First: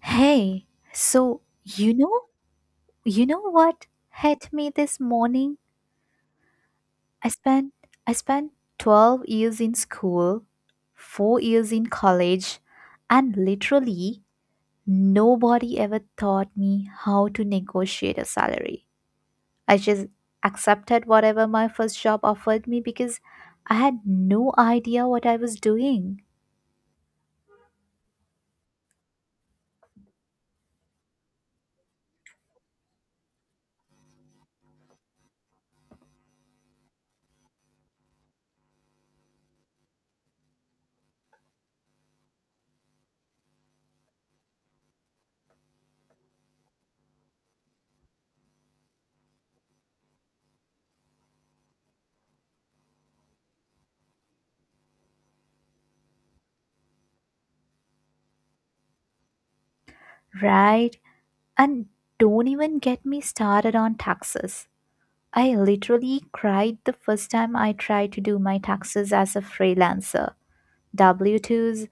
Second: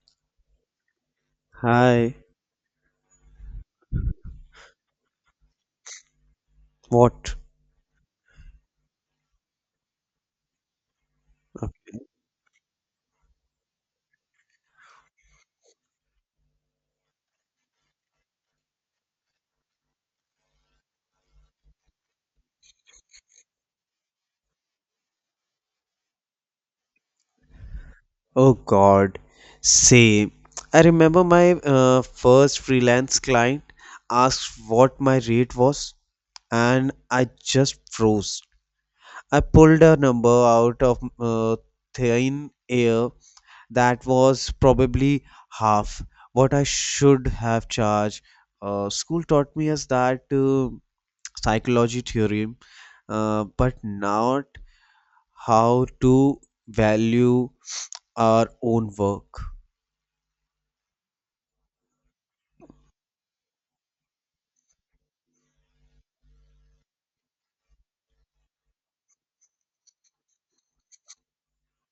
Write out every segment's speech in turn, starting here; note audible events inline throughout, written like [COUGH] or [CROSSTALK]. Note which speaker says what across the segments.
Speaker 1: Hey, so
Speaker 2: Hi.
Speaker 1: you know what hit me this morning? I
Speaker 2: What?
Speaker 1: spent I spent 12 years in school, 4 years in college, and literally nobody ever taught me how to negotiate a salary. I just accepted whatever my first job offered me because I had no idea what I was doing,
Speaker 2: Oh God. Same. I remember my first freelance client asked what my rate was, and I just froze. I pulled a number out of thin air that was probably half what I should have charged. School taught me as that psychology theorem, but not how to value our own work.
Speaker 1: right? And don't even get me started on taxes. I literally cried the first time I tried to do my taxes as a freelancer. W W-2s,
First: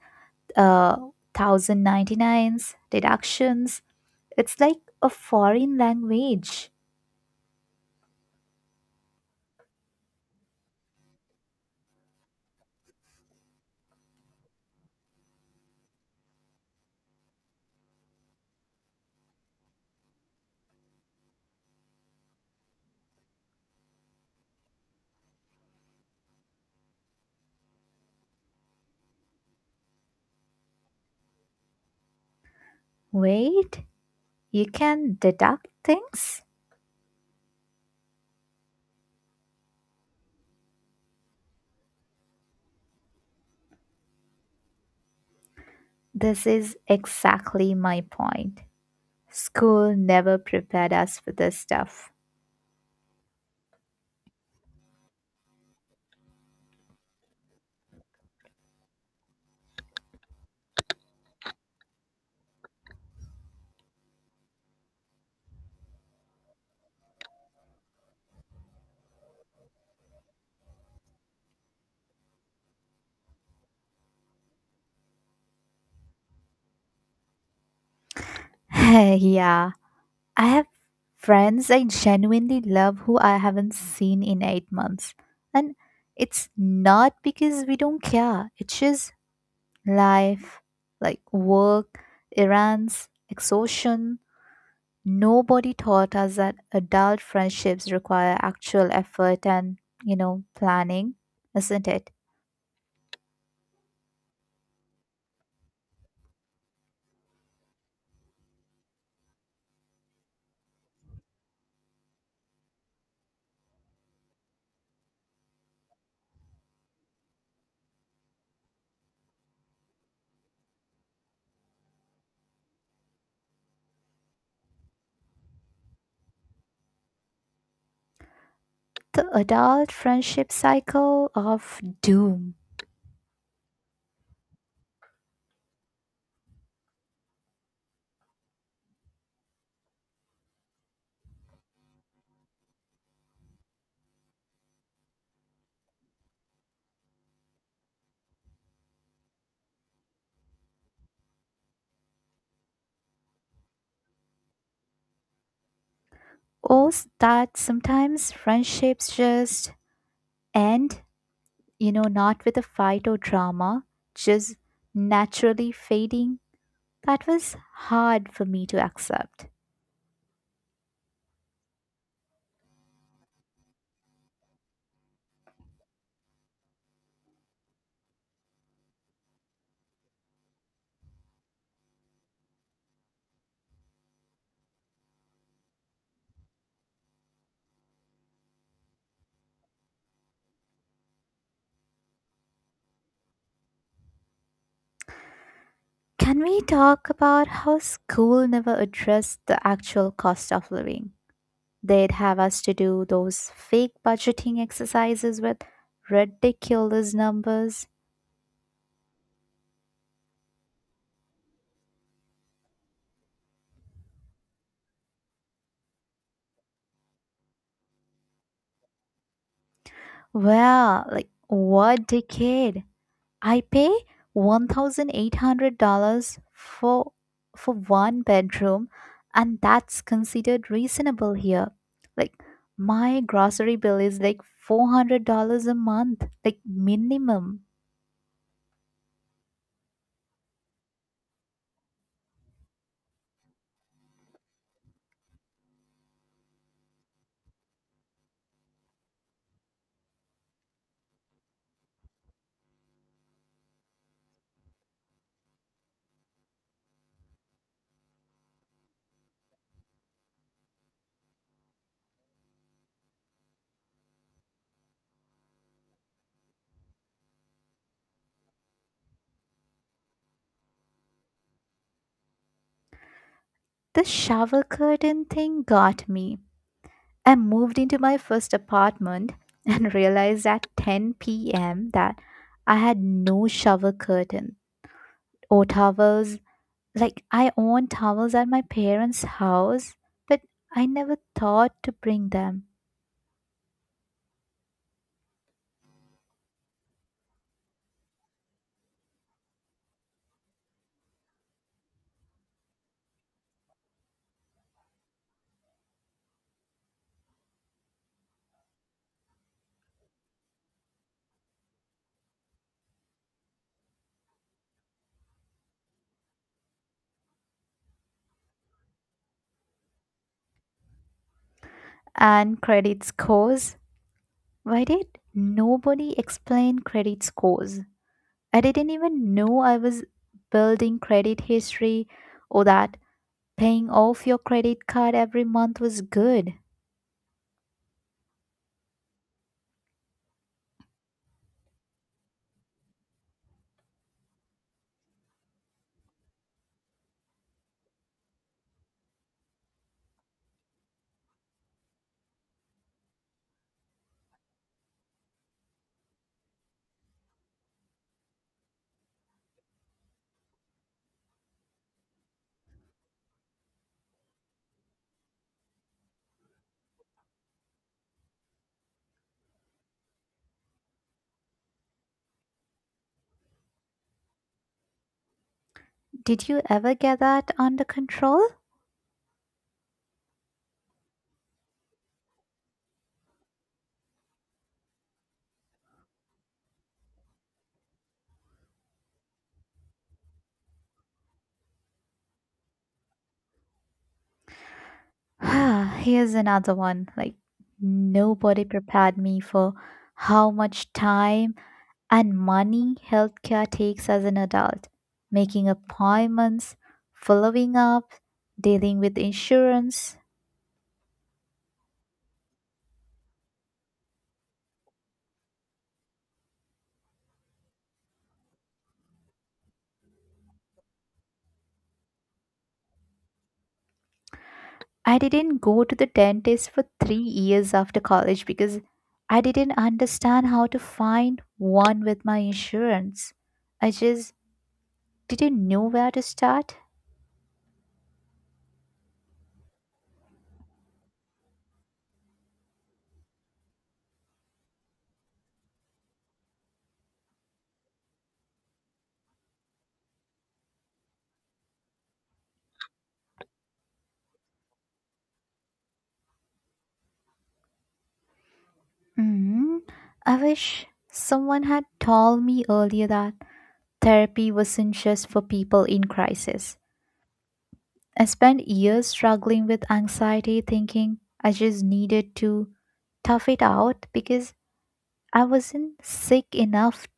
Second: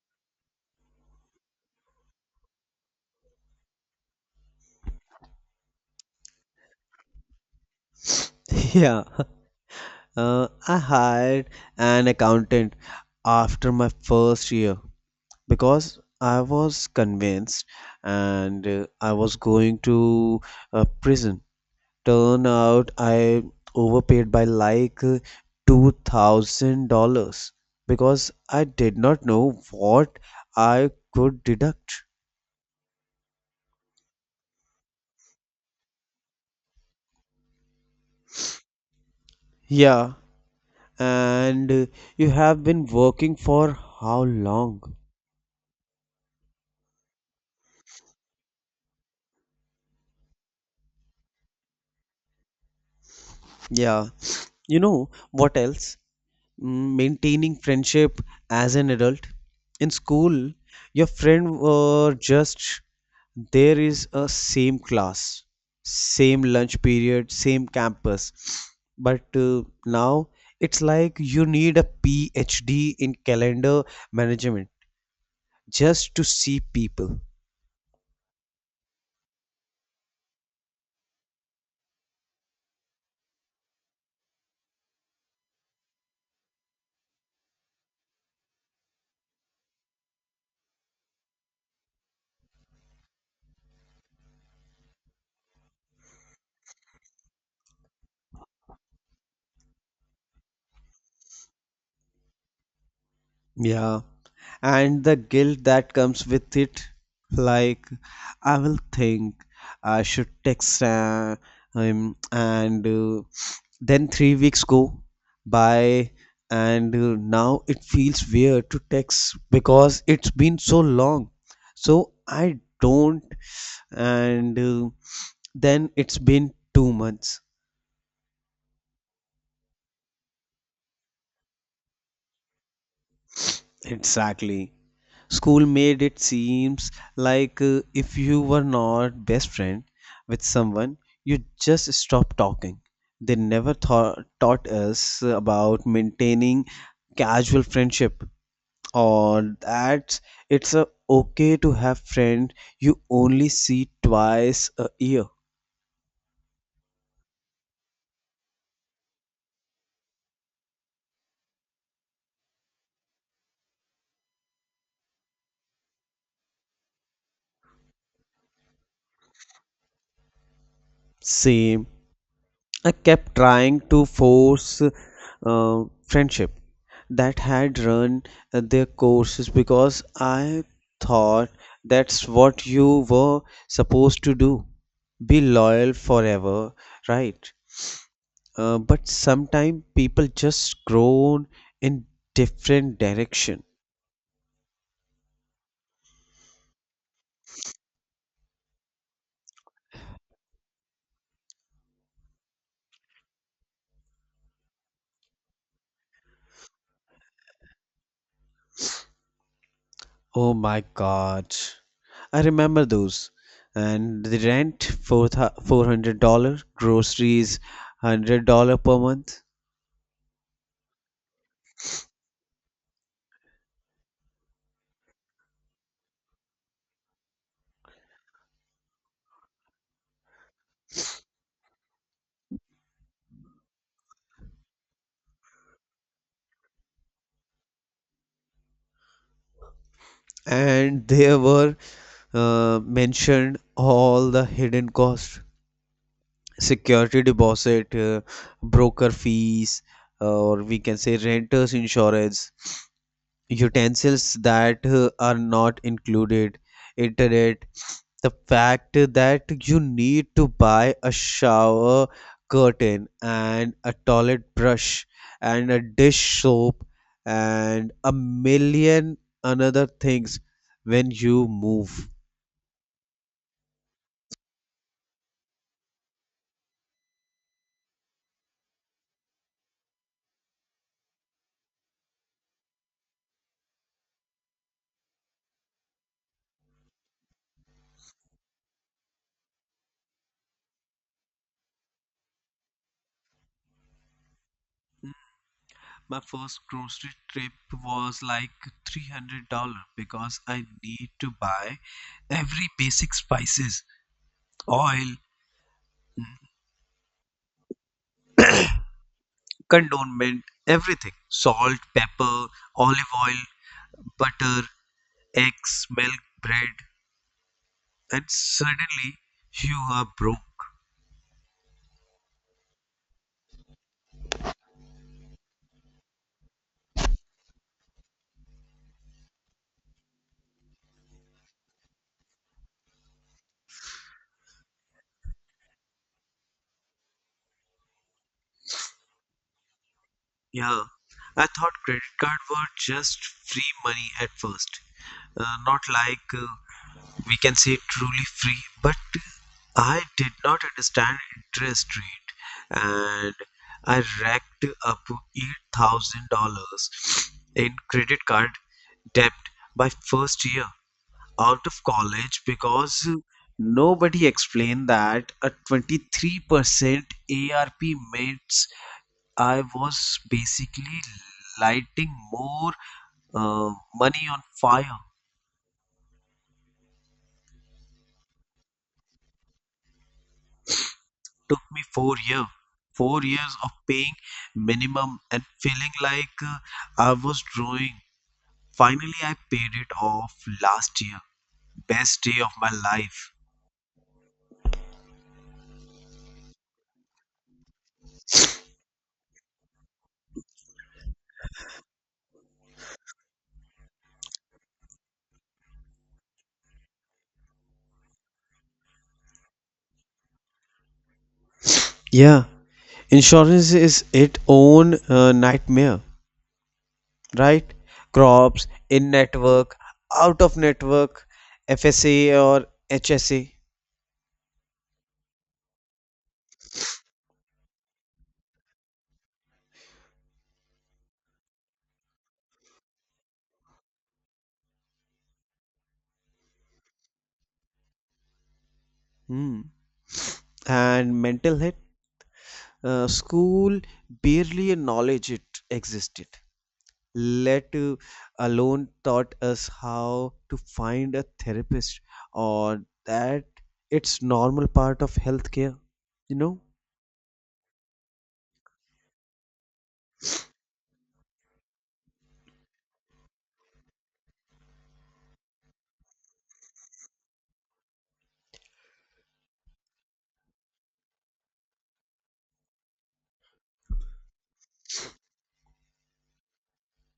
Speaker 1: uh, 1099s, deductions. It's like a foreign language.
Speaker 2: [LAUGHS] Yeah, I hired an accountant after my first year because I was convinced and I was going to prison. Turn out I overpaid by like $2,000 because I did not know what I could deduct.
Speaker 1: Wait, you can deduct things?
Speaker 2: Yeah, and you have been working for how long?
Speaker 1: This is exactly my point. School never prepared us for this stuff.
Speaker 2: Yeah. You know what else? Maintaining friendship as an adult. In school, your friend were just there is a same class, same lunch period, same campus. But now it's like you need a PhD in calendar management just to see people.
Speaker 1: [LAUGHS] Yeah, I have friends I genuinely love who I haven't seen in 8 months. And it's not because we don't care, it's just life, like work, errands, exhaustion. Nobody taught us that adult friendships require actual effort and, you know, planning, isn't it?
Speaker 2: Yeah, and the guilt that comes with it, like I will think I should text him, and then 3 weeks go by, and now it feels weird to text because it's been so long, so I don't, and then it's been 2 months
Speaker 1: The adult friendship cycle of doom.
Speaker 2: exactly. School made it seems like if you were not best friend with someone, you just stop talking. They never taught us about maintaining casual friendship or that it's okay to have friend you only see twice a year.
Speaker 1: Or that sometimes friendships just end, not with a fight or drama, just naturally fading. That was hard for me to accept.
Speaker 2: Same. I kept trying to force friendship that had run their courses because I thought that's what you were supposed to do. Be loyal forever, right? But sometimes people just grow in different direction.
Speaker 1: Can we talk about how school never addressed the actual cost of living? They'd have us to do those fake budgeting exercises with ridiculous numbers.
Speaker 2: Oh my God. I remember those. And the rent, four $400, groceries, $100 per month.
Speaker 1: Well, like, what decade? I pay $1,800 for one bedroom and that's considered reasonable here. Like my grocery bill is like $400 a month, like minimum.
Speaker 2: And there were mentioned all the hidden costs, security deposit, broker fees, or we can say renters insurance, utensils that are not included, internet, the fact that you need to buy a shower curtain and a toilet brush and a dish soap and a million another things when you move.
Speaker 1: The shower curtain thing got me. I moved into my first apartment and [LAUGHS] realized at 10 p.m. that I had no shower curtain or towels. Like, I own towels at my parents' house, but I never thought to bring them.
Speaker 2: My first grocery trip was like $300 because I need to buy every basic spices, oil, condiment, everything, salt, pepper, olive oil, butter, eggs, milk, bread, and suddenly you are broke.
Speaker 1: And credit scores? Why did nobody explain credit scores? I didn't even know I was building credit history or that paying off your credit card every month was good.
Speaker 2: Yeah, I thought credit card were just free money at first, not like we can say truly free, but I did not understand interest rate and I racked up $8,000 in credit card debt by first year out of college because nobody explained that a 23% ARP means I was basically lighting more uh, money on fire.
Speaker 1: Did you ever get that under control? [SIGHS]
Speaker 2: Took me 4 years of paying minimum and feeling like I was drawing. Finally, I paid it off last year. Best day of my life.
Speaker 1: Ah, here's another one. Like, nobody prepared me for how much time and money healthcare takes as an adult. Making appointments, following up, dealing with insurance.
Speaker 2: Yeah, insurance is its own nightmare, right? Crops, in network, out of network, FSA or HSA.
Speaker 1: I didn't go to the dentist for 3 years after college because I didn't understand how to find one with my insurance. I just didn't know where to start.
Speaker 2: Hmm. And mental health. School barely acknowledged it existed. Let alone taught us how to find a therapist or that it's normal part of healthcare. You know?
Speaker 1: hmm I wish someone had told me earlier that therapy wasn't just for people in crisis. I spent years struggling with anxiety, thinking I just needed to tough it out because I wasn't sick enough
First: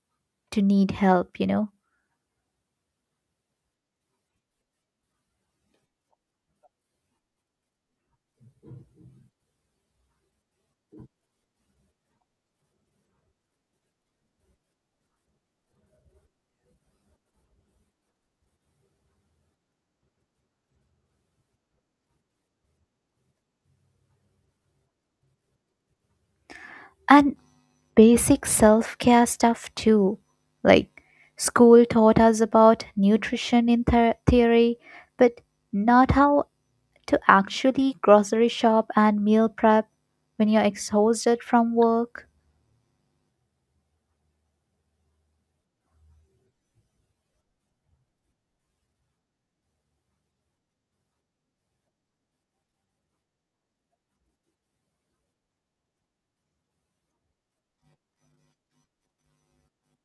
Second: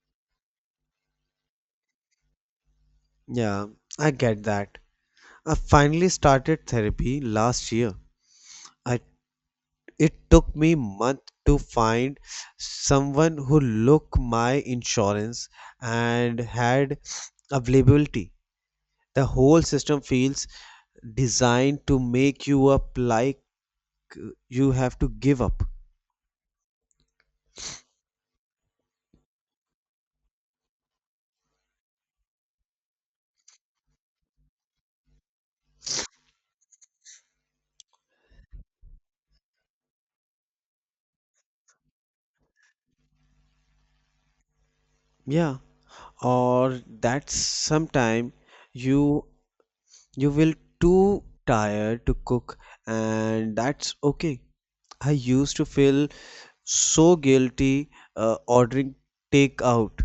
Speaker 1: to need help, you know?
Speaker 2: Yeah, I get that. I finally started therapy last year. I It took me month to find someone who looked my insurance and had availability. The whole system feels designed to make you up like you have to give up.
Speaker 1: And basic self care stuff too. Like, school taught us about nutrition in theory, but not how to actually grocery shop and meal prep when you're exhausted from work.
Speaker 2: Yeah, or that sometime you you will too tired to cook and that's okay. I used to feel so guilty ordering takeout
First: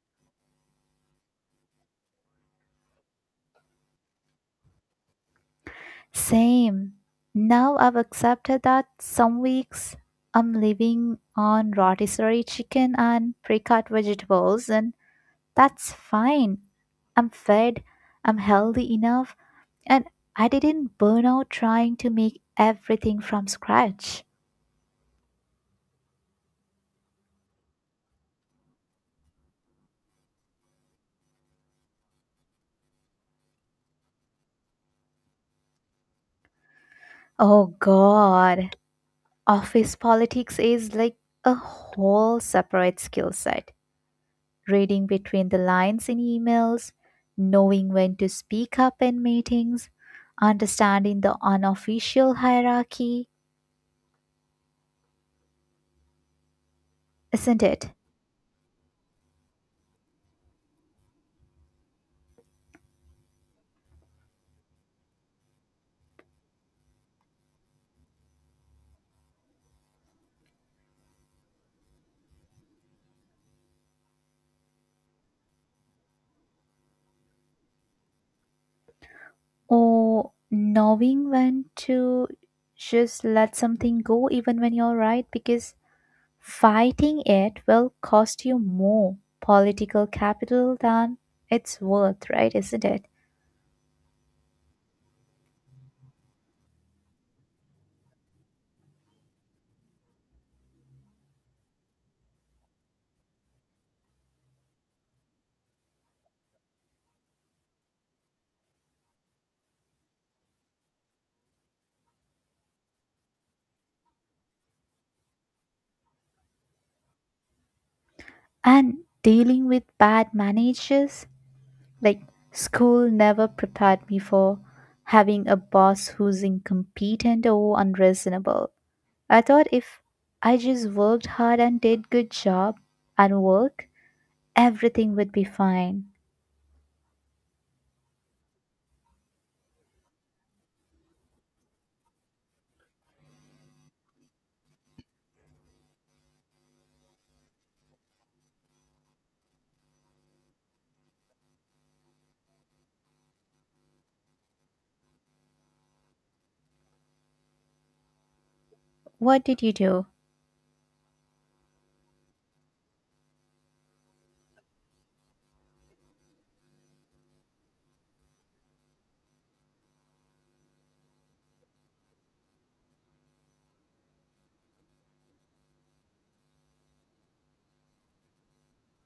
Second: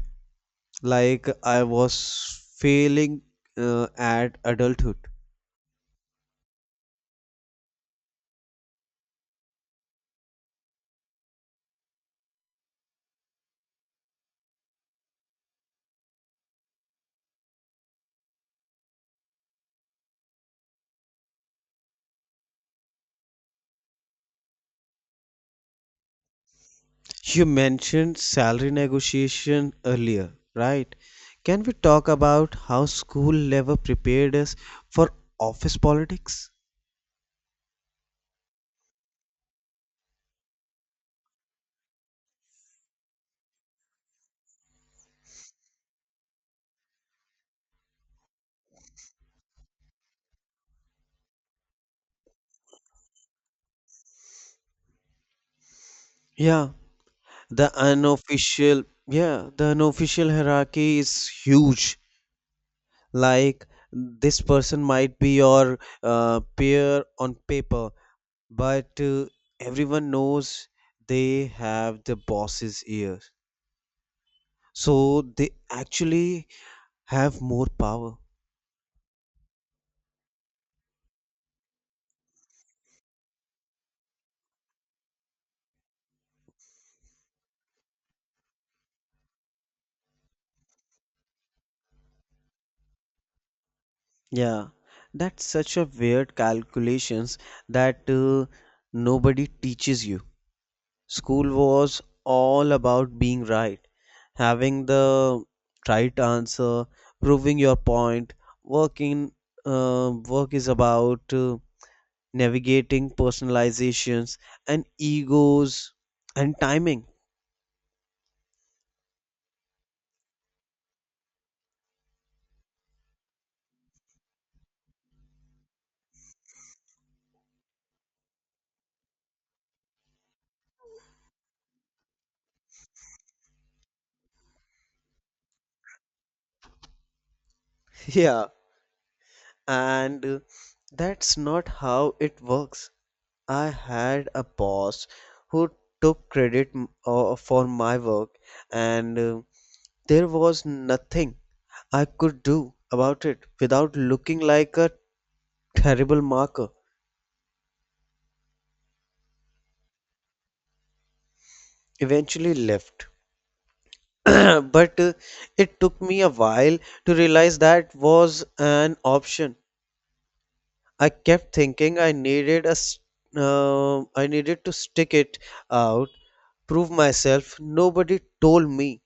Speaker 2: like I was failing at adulthood.
Speaker 1: Same. Now I've accepted that some weeks I'm living on rotisserie chicken and pre-cut vegetables, and that's fine. I'm fed, I'm healthy enough, and I didn't burn out trying to make everything from scratch.
Speaker 2: You mentioned salary negotiation earlier, right? Can we talk about how school level prepared us for office politics?
Speaker 1: Oh god, office politics is like a whole separate skill set. Reading between the lines in emails, knowing when to speak up in meetings, understanding the unofficial hierarchy,
Speaker 2: Yeah,
Speaker 1: isn't it?
Speaker 2: yeah, the unofficial hierarchy is huge. Like this person might be your peer on paper, but everyone knows they have the boss's ear. So they actually have more power.
Speaker 1: Or knowing when to just let something go even when you're right, because fighting it will cost you more political capital than it's worth, right? Isn't it?
Speaker 2: Yeah, that's such a weird calculations that nobody teaches you. School was all about being right, having the right answer, proving your point. Working work is about navigating personalizations and egos and timing.
Speaker 1: And dealing with bad managers. Like, school never prepared me for having a boss who's incompetent or unreasonable. I thought if I just worked hard and did good job and work, everything would be fine.
Speaker 2: [LAUGHS] Yeah, and that's not how it works. I had a boss who took credit for my work, and there was nothing I could do about it without looking like a terrible marker.
Speaker 1: What did you do?
Speaker 2: Eventually left. [CLEARS THROAT] But it took me a while to realize that was an option. I kept thinking I needed I needed to stick it out, prove myself. Nobody told me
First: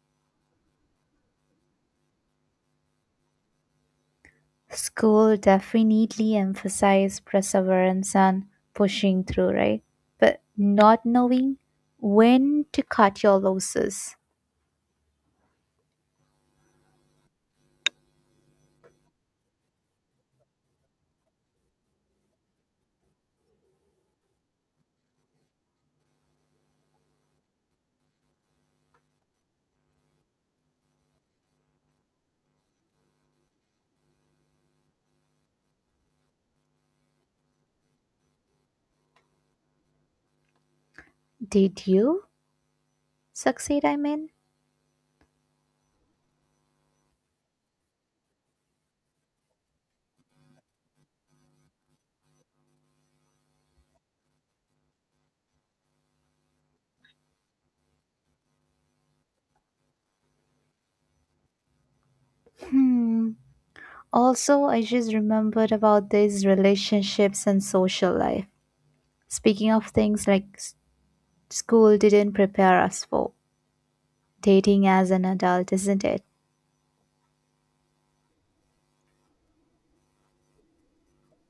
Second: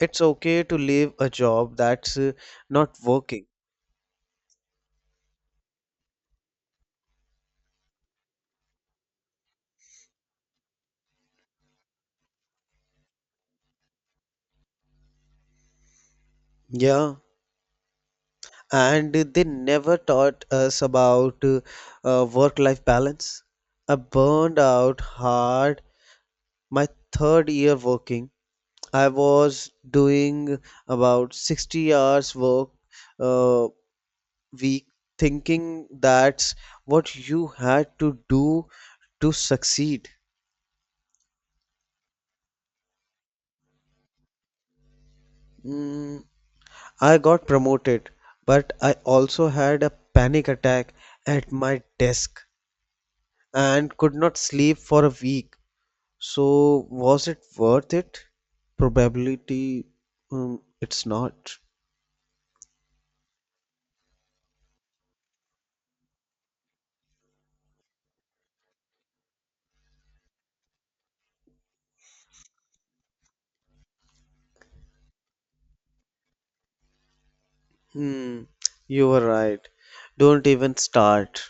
Speaker 2: it's okay to leave a job that's not working.
Speaker 1: School definitely emphasized perseverance and pushing through, right? But not knowing when to cut your losses.
Speaker 2: Yeah. And they never taught us about work-life balance. I burned out hard my third year working. I was doing about 60 hours work uh, week thinking that's what you had to do to succeed.
Speaker 1: Did you succeed? I mean,
Speaker 2: Mm, I got promoted, but I also had a panic attack at my desk and could not sleep for a week. So, was it worth it? Probability, it's not.
Speaker 1: hmm. Also, I just remembered about these relationships and social life. Speaking of things like school didn't prepare us for dating as an adult, isn't it?
Speaker 2: Hmm, you were right. Don't even start.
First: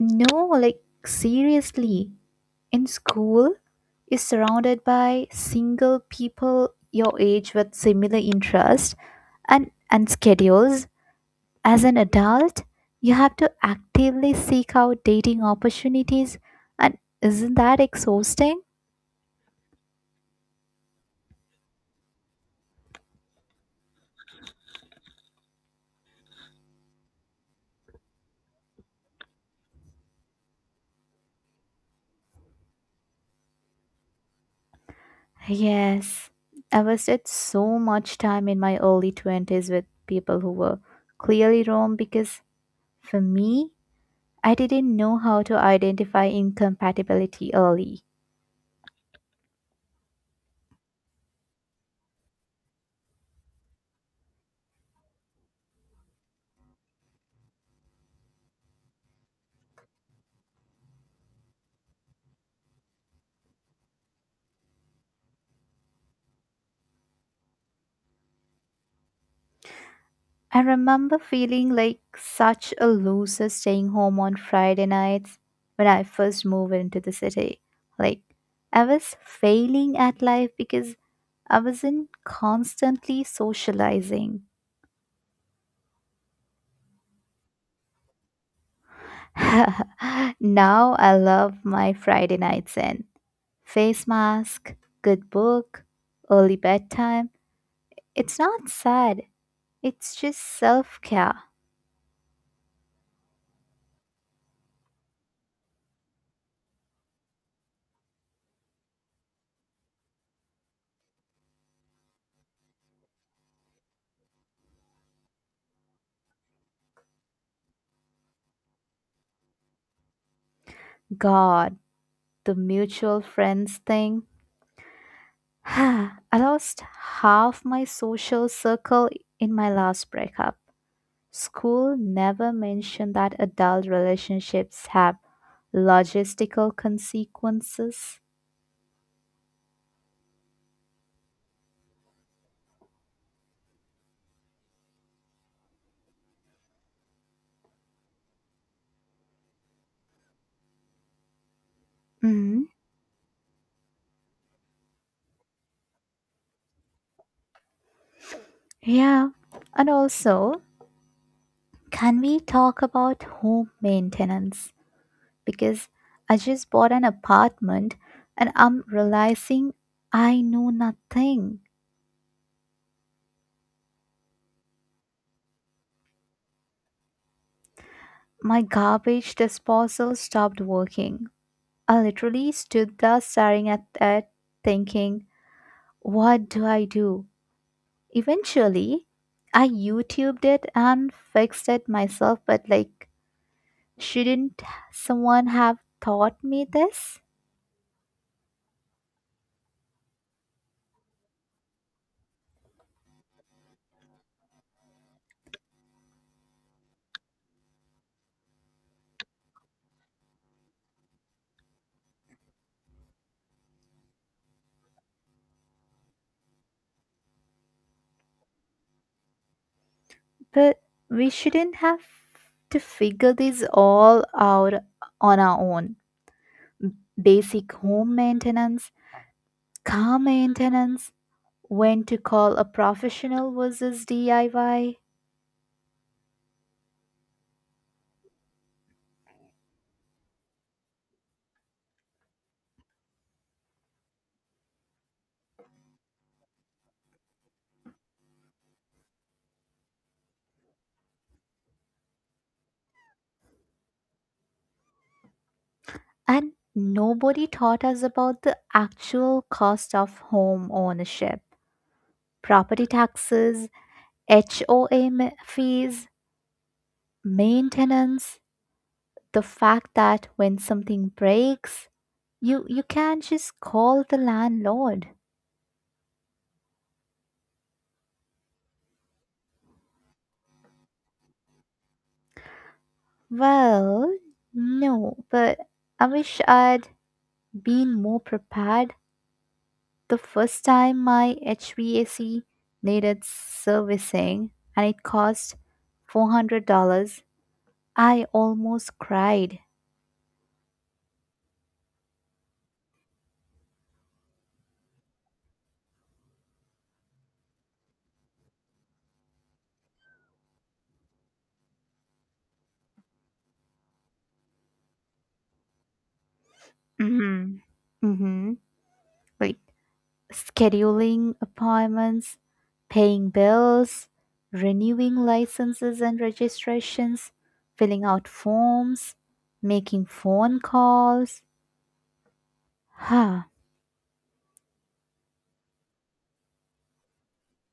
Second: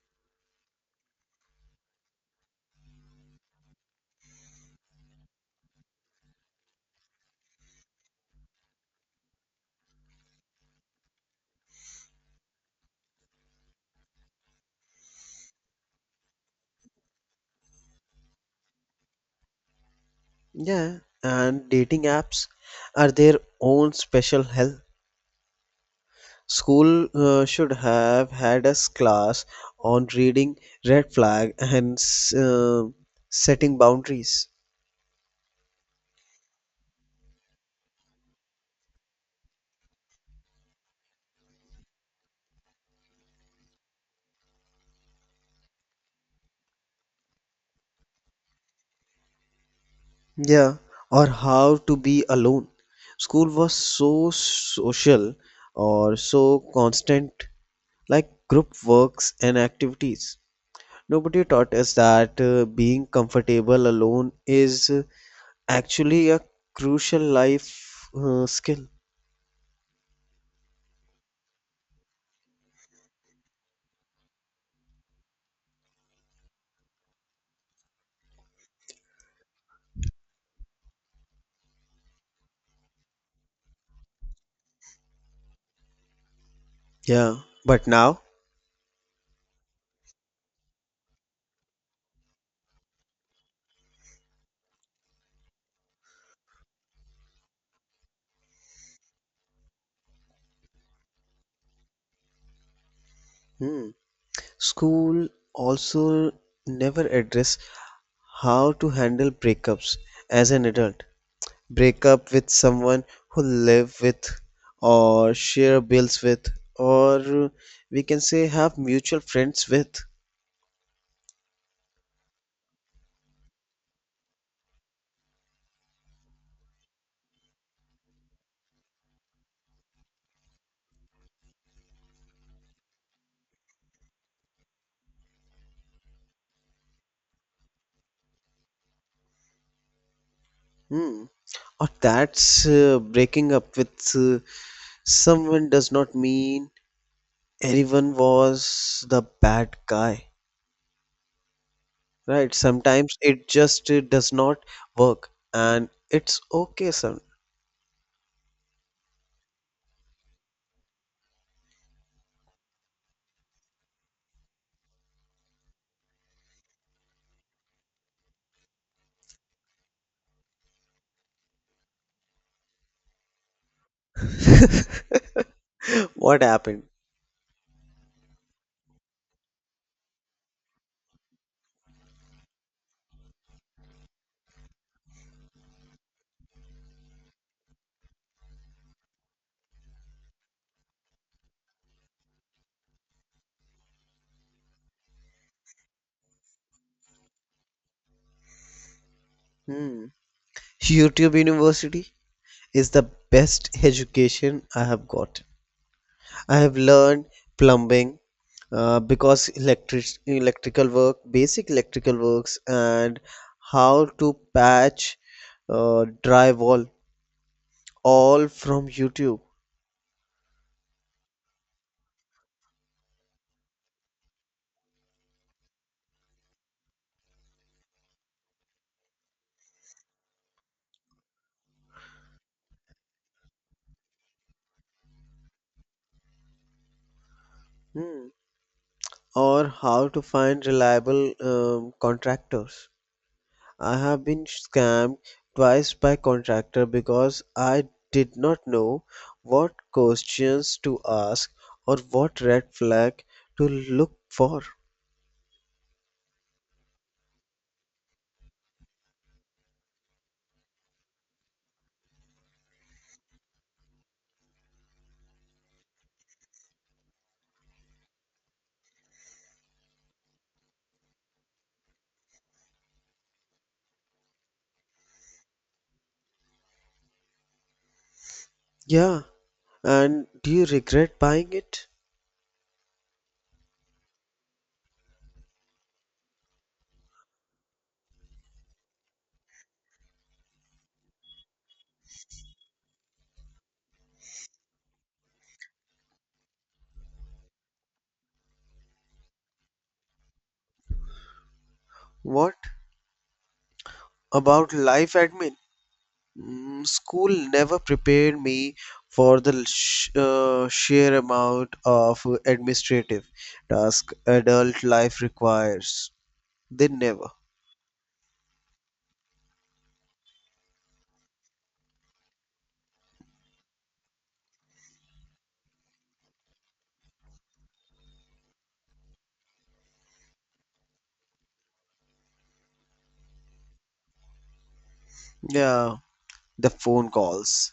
Speaker 1: No, like seriously, in school, you're surrounded by single people your age with similar interests and schedules. As an adult, you have to actively seek out dating opportunities, and isn't that exhausting?
Speaker 2: Yeah, and dating apps are their own special hell. School should have had a class on reading red flag and setting boundaries.
Speaker 1: Yes, I wasted so much time in my early 20s with people who were clearly wrong because for me, I didn't know how to identify incompatibility early.
Speaker 2: Yeah, or how to be alone. School was so social or so constant, like group works and activities. Nobody taught us that being comfortable alone is actually a crucial life skill.
Speaker 1: I remember feeling like such a loser staying home on Friday nights when I first moved into the city. Like, I was failing at life because I wasn't constantly socializing.
Speaker 2: Yeah, but now.
Speaker 1: [LAUGHS] Now I love my Friday night zen. Face mask, good book, early bedtime. It's not sad, it's just self care.
Speaker 2: Hmm. School also never address how to handle breakups as an adult. Break up with someone who live with or share bills with or we can say have mutual friends with.
Speaker 1: God, the mutual friends thing. [SIGHS] I lost half my social circle in my last breakup. School never mentioned that adult relationships have logistical consequences.
Speaker 2: Hmm. Or that's breaking up with someone does not mean anyone was the bad guy. Right?
Speaker 1: Mhm.
Speaker 2: Sometimes it just does not work and it's okay sometimes.
Speaker 1: Yeah. And also, can we talk about home maintenance? Because I just bought an apartment and I'm realizing I know nothing.
Speaker 2: [LAUGHS] What happened?
Speaker 1: My garbage disposal stopped working. I literally stood there staring at it, thinking, what do I do? Eventually, I YouTubed it and fixed it myself, but like, shouldn't someone have taught me this?
Speaker 2: Hmm. YouTube University is the best education I have got. I have learned plumbing because electrical work, basic electrical works, and how to patch drywall all from YouTube.
Speaker 1: But we shouldn't have to figure this all out on our own. Basic home maintenance, car maintenance, when to call a professional versus DIY.
Speaker 2: Hmm. Or how to find reliable contractors. I have been scammed twice by contractor because I did not know what questions to ask or what red flag to look for.
Speaker 1: And nobody taught us about the actual cost of home ownership: property taxes, HOA fees, maintenance, the fact that when something breaks, you can't just call the landlord.
Speaker 2: Yeah, and do you regret buying it?
Speaker 1: Well, no, but I wish I'd been more prepared. The first time my HVAC needed servicing and it cost $400, I almost cried.
Speaker 2: What about life admin? School never prepared me for the sheer amount of administrative task adult life requires. They never.
Speaker 1: Mhm. Mhm. Like scheduling appointments, paying bills, renewing licenses and registrations, filling out forms, making phone calls. [SIGHS]
Speaker 2: Yeah, the phone calls.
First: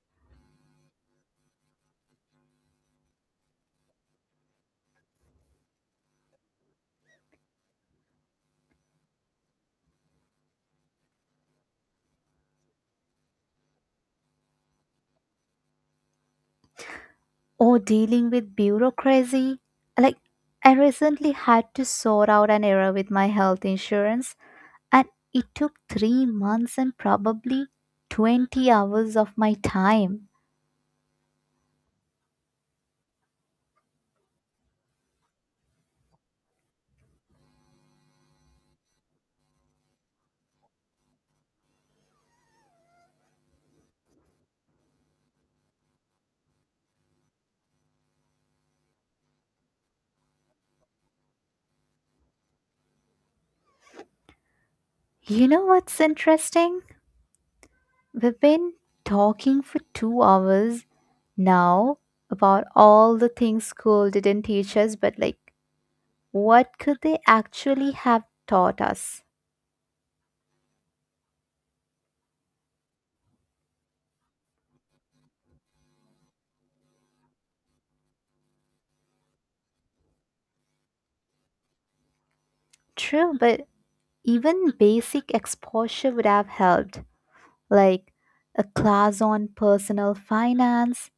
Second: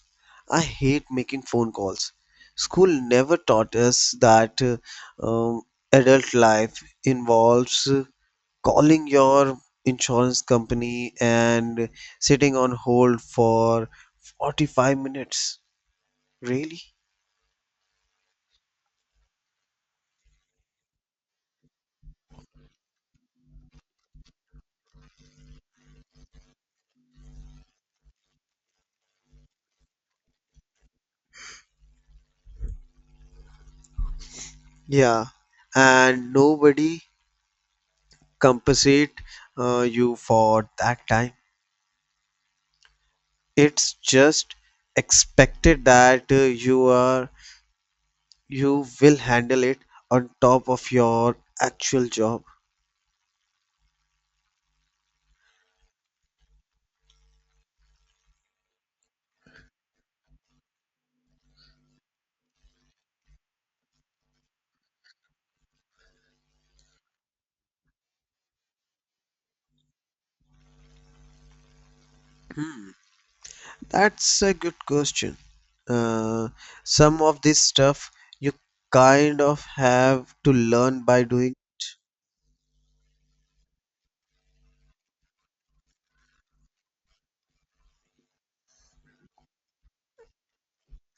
Speaker 2: I hate making phone calls. School never taught us that um, adult life involves calling your insurance company and sitting on hold for 45 minutes. Really?
Speaker 1: Or dealing with bureaucracy. Like, I recently had to sort out an error with my health insurance, and it took 3 months and probably 20 hours of my time.
Speaker 2: Yeah. And nobody compensate you for that time. It's just expected that you are you will handle it on top of your actual job?
Speaker 1: You know what's interesting? We've been talking for 2 hours now about all the things school didn't teach us, but like, what could they actually have taught us?
Speaker 2: Hmm, that's a good question. Uh, some of this stuff you kind of have to learn by doing.
Speaker 1: True, but even basic exposure would have helped. Like a class on personal finance,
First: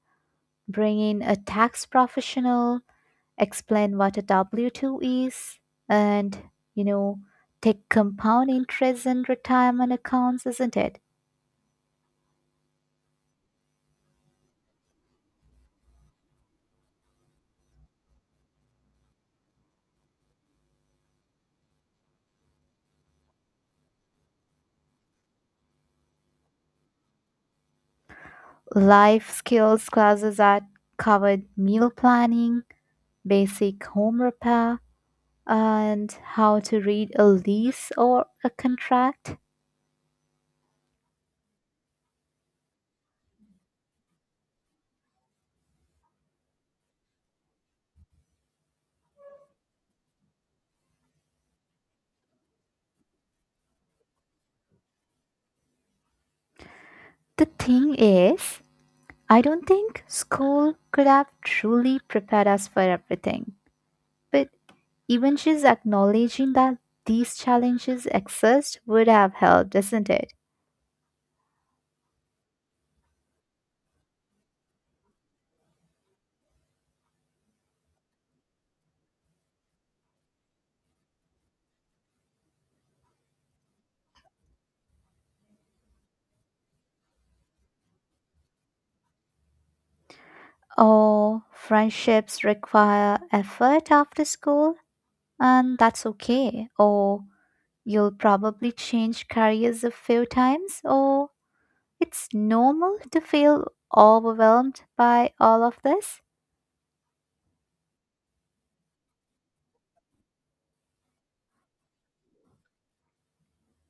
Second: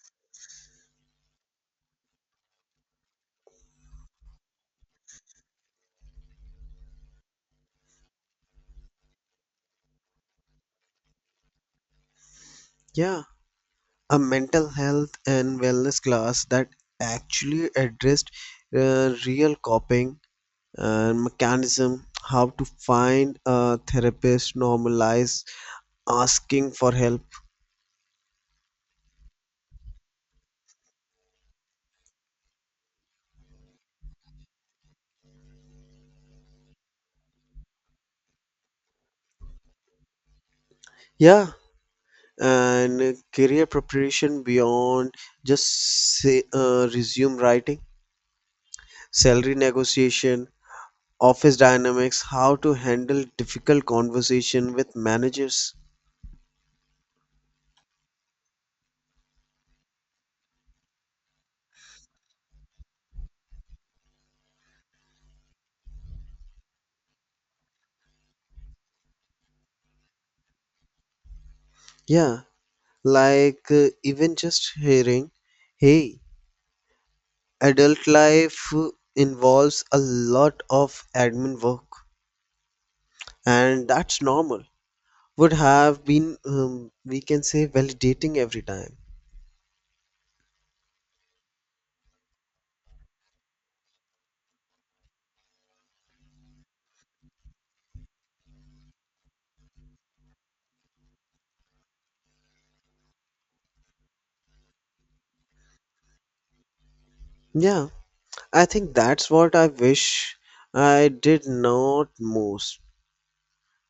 Speaker 1: bring in a tax professional, explain what a W W-2 is, and, you know, take compound interest and retirement accounts, isn't it?
Speaker 2: Yeah, a mental health and wellness class that actually addressed real coping and mechanism, how to find a therapist, normalize asking for help.
Speaker 1: Life skills classes that covered meal planning, basic home repair, and how to read a lease or a contract.
Speaker 2: Yeah, and career preparation beyond just say, resume writing, salary negotiation, office dynamics, how to handle difficult conversation with managers.
Speaker 1: The thing is, I don't think school could have truly prepared us for everything, but even just acknowledging that these challenges exist would have helped, isn't it?
Speaker 2: Yeah, like even just hearing, hey, adult life involves a lot of admin work, and that's normal. Would have been, we can say, validating every time.
Speaker 1: Or friendships require effort after school, and that's okay. Or you'll probably change careers a few times, or it's normal to feel overwhelmed by all of this,
Speaker 2: Yeah, I think that's what I wish I did not most.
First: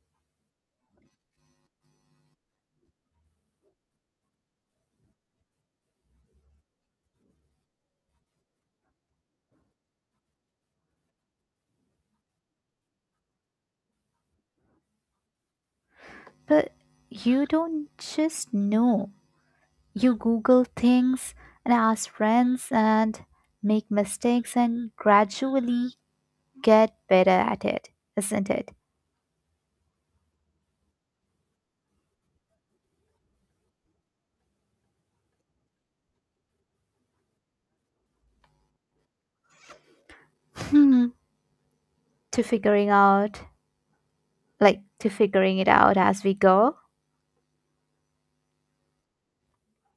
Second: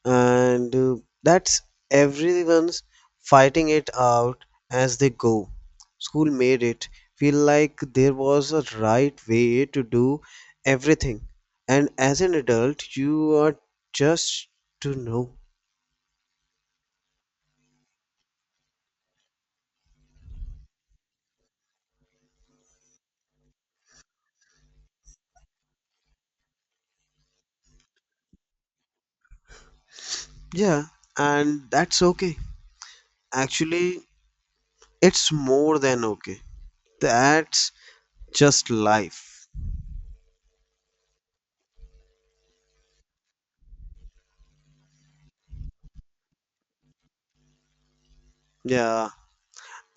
Speaker 2: And that's everyone's fighting it out as they go. School made it feel like there was a right way to do everything. And as an adult, you are just to know.
Speaker 1: but you don't just know. You Google things and ask friends and make mistakes and gradually get better at it, isn't it?
Speaker 2: Yeah, and that's okay. Actually, it's more than okay. That's just life.
Speaker 1: Hmm. To figuring out, like, to figuring it out as we go.
Speaker 2: Yeah,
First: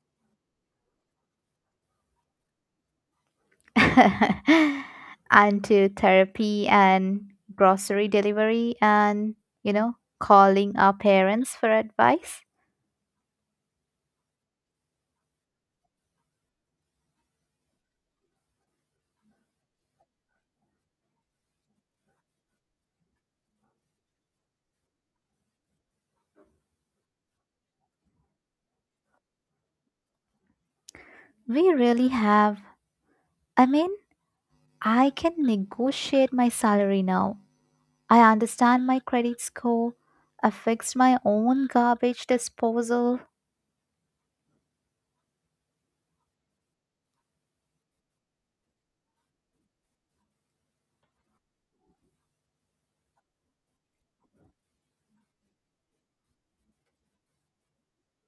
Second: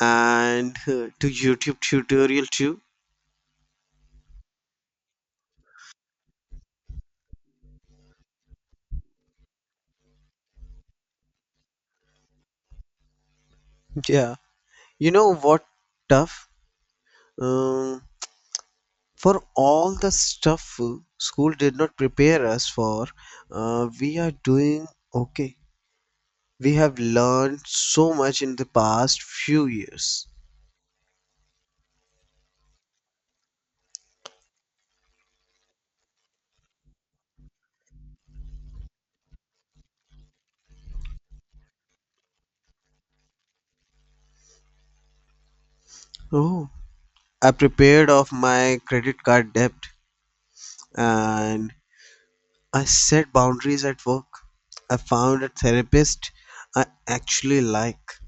Speaker 2: and to YouTube tutorial too.
Speaker 1: [LAUGHS] And to therapy and grocery delivery and, you know, calling our parents for advice.
Speaker 2: Yeah. You know what tough? Um, for all the stuff school did not prepare us for, we are doing okay. We have learned so much in the past few years.
Speaker 1: We really have. I mean, I can negotiate my salary now. I understand my credit score. I fixed my own garbage disposal.
Speaker 2: Oh, I prepared of my credit card debt and I set boundaries at work. I found a therapist I actually like.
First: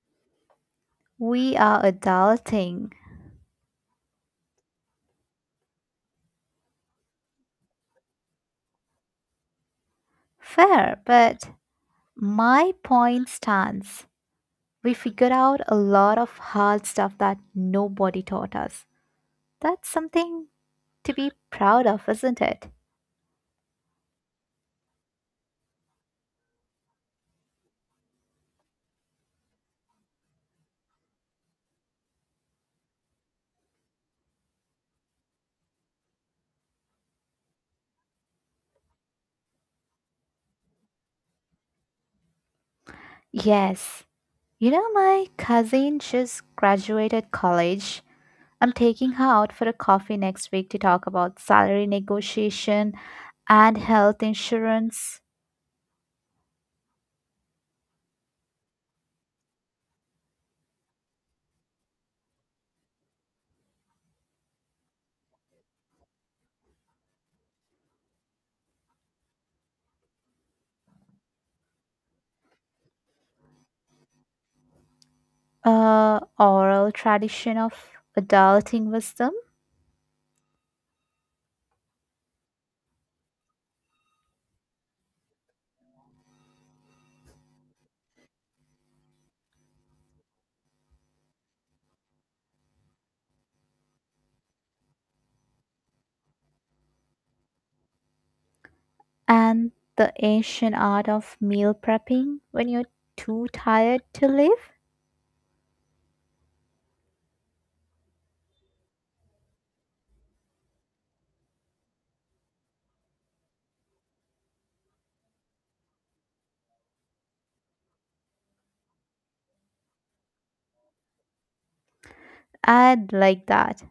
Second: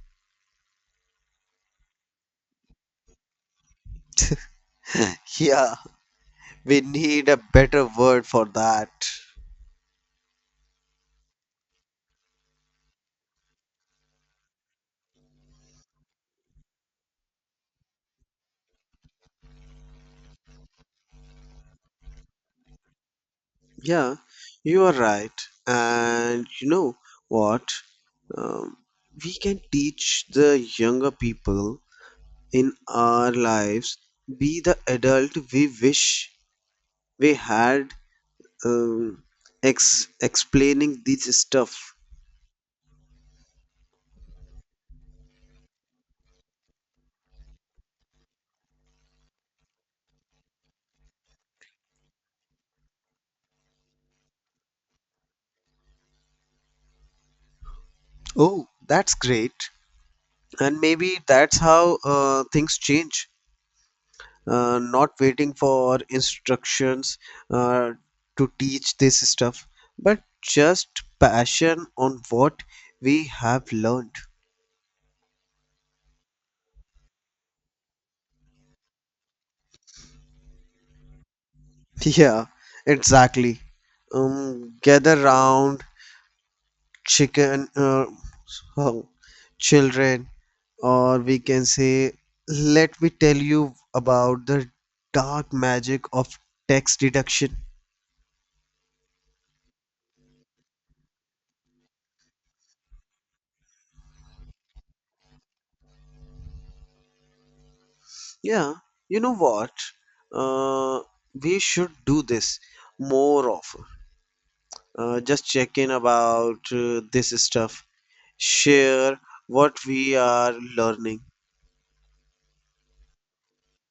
Speaker 1: We are adulting.
Speaker 2: [LAUGHS] Yeah. We need a better word for that.
Speaker 1: Fair, but my point stands. We figured out a lot of hard stuff that nobody taught us. That's something to be proud of, isn't it?
Speaker 2: Yeah, you are right. And you know what? Um, we can teach the younger people in our lives be the adult we wish we had um, explaining this stuff.
Speaker 1: Yes. You know, my cousin just graduated college. I'm taking her out for a coffee next week to talk about salary negotiation and health insurance.
Speaker 2: Oh, that's great. And maybe that's how things change. Not waiting for instructions uh, to teach this stuff, but just passion on what we have learned. [LAUGHS]
Speaker 1: Uh, oral tradition of adulting wisdom,
Speaker 2: Yeah, exactly. Gather round chicken, uh, oh, children, or we can say, let me tell you about the dark magic of tax deduction.
Speaker 1: and the ancient art of meal prepping when you're too tired to live.
Speaker 2: Yeah, you know what? Uh, we should do this more often. Just check in about this stuff, share what we are learning.
Speaker 1: I'd like that.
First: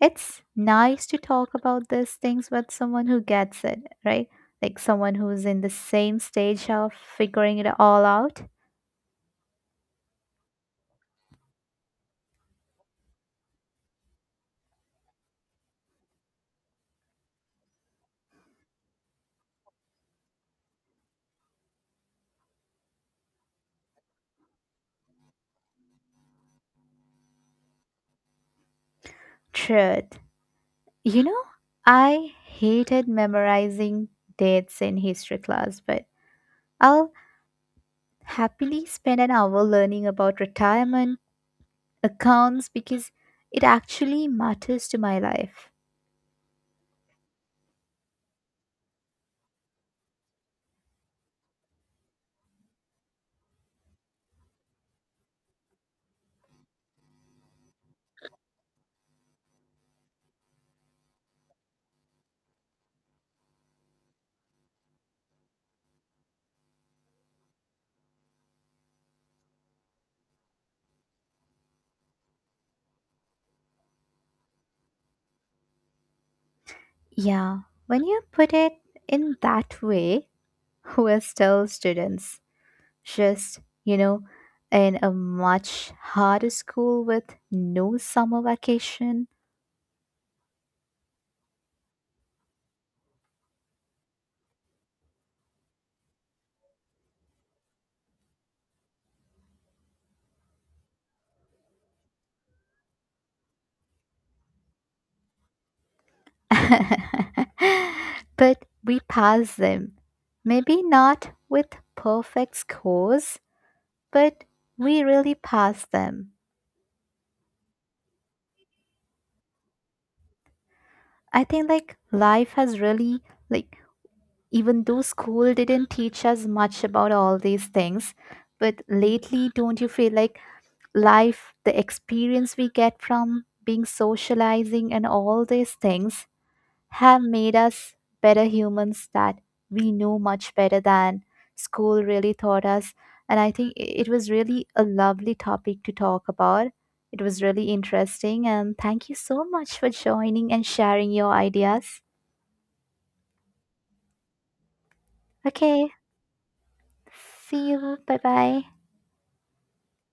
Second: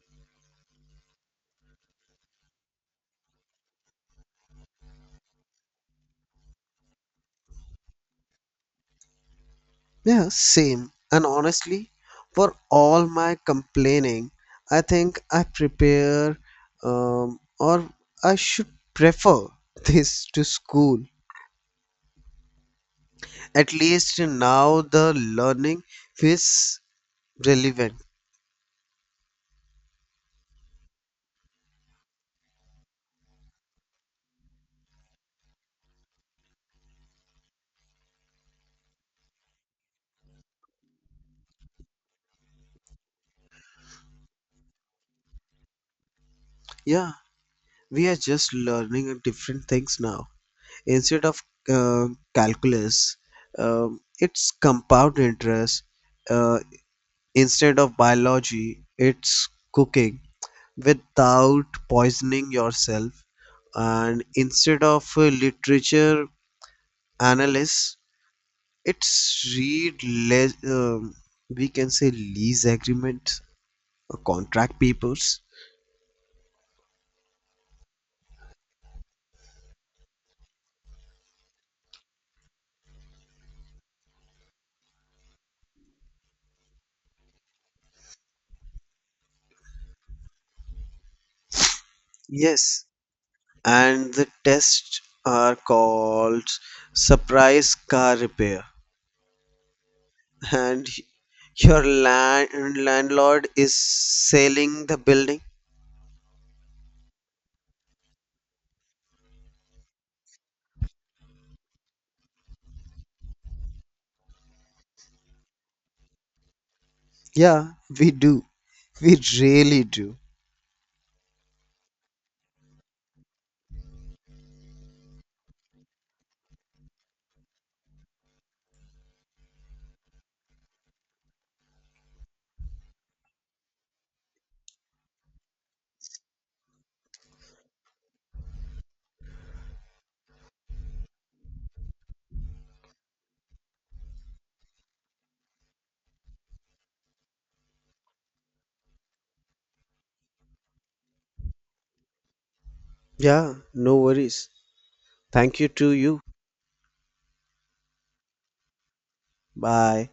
Speaker 1: It's nice to talk about these things with someone who gets it, right? Like someone who's in the same stage of figuring it all out.
Speaker 2: Yeah, same. And honestly, for all my complaining, I think I prepare or I should prefer [LAUGHS] this to school. At least now the learning feels relevant.
Speaker 1: Truth. You know, I hated memorizing dates in history class, but I'll happily spend an hour learning about retirement accounts because it actually matters to my life.
Speaker 2: Yeah. We are just learning different things now. Instead of uh, calculus, it's compound interest. Uh, instead of biology, it's cooking without poisoning yourself. And instead of literature analysis, it's read less. We can say lease agreement, contract papers.
Speaker 1: Yeah, when you put it in that way, [LAUGHS] we're still students, just, you know, in a much harder school with no summer vacation.
Speaker 2: Yes, and the tests are called surprise car repair and your landlord is selling the building.
Speaker 1: [LAUGHS] But we pass them. Maybe not with perfect scores, but we really pass them.
Speaker 2: Yeah, we do, we really do.
Speaker 1: I think like life has really like even though school didn't teach us much about all these things, but lately, don't you feel like life, the experience we get from being socializing and all these things have made us better humans, that we know much better than school really taught us? And I think it was really a lovely topic to talk about. It was really interesting, and thank you so much for joining and sharing your ideas.
Speaker 2: Yeah, no worries. Thank you
Speaker 1: Okay,
Speaker 2: to you.
Speaker 1: see you. Bye bye.
Speaker 2: Bye.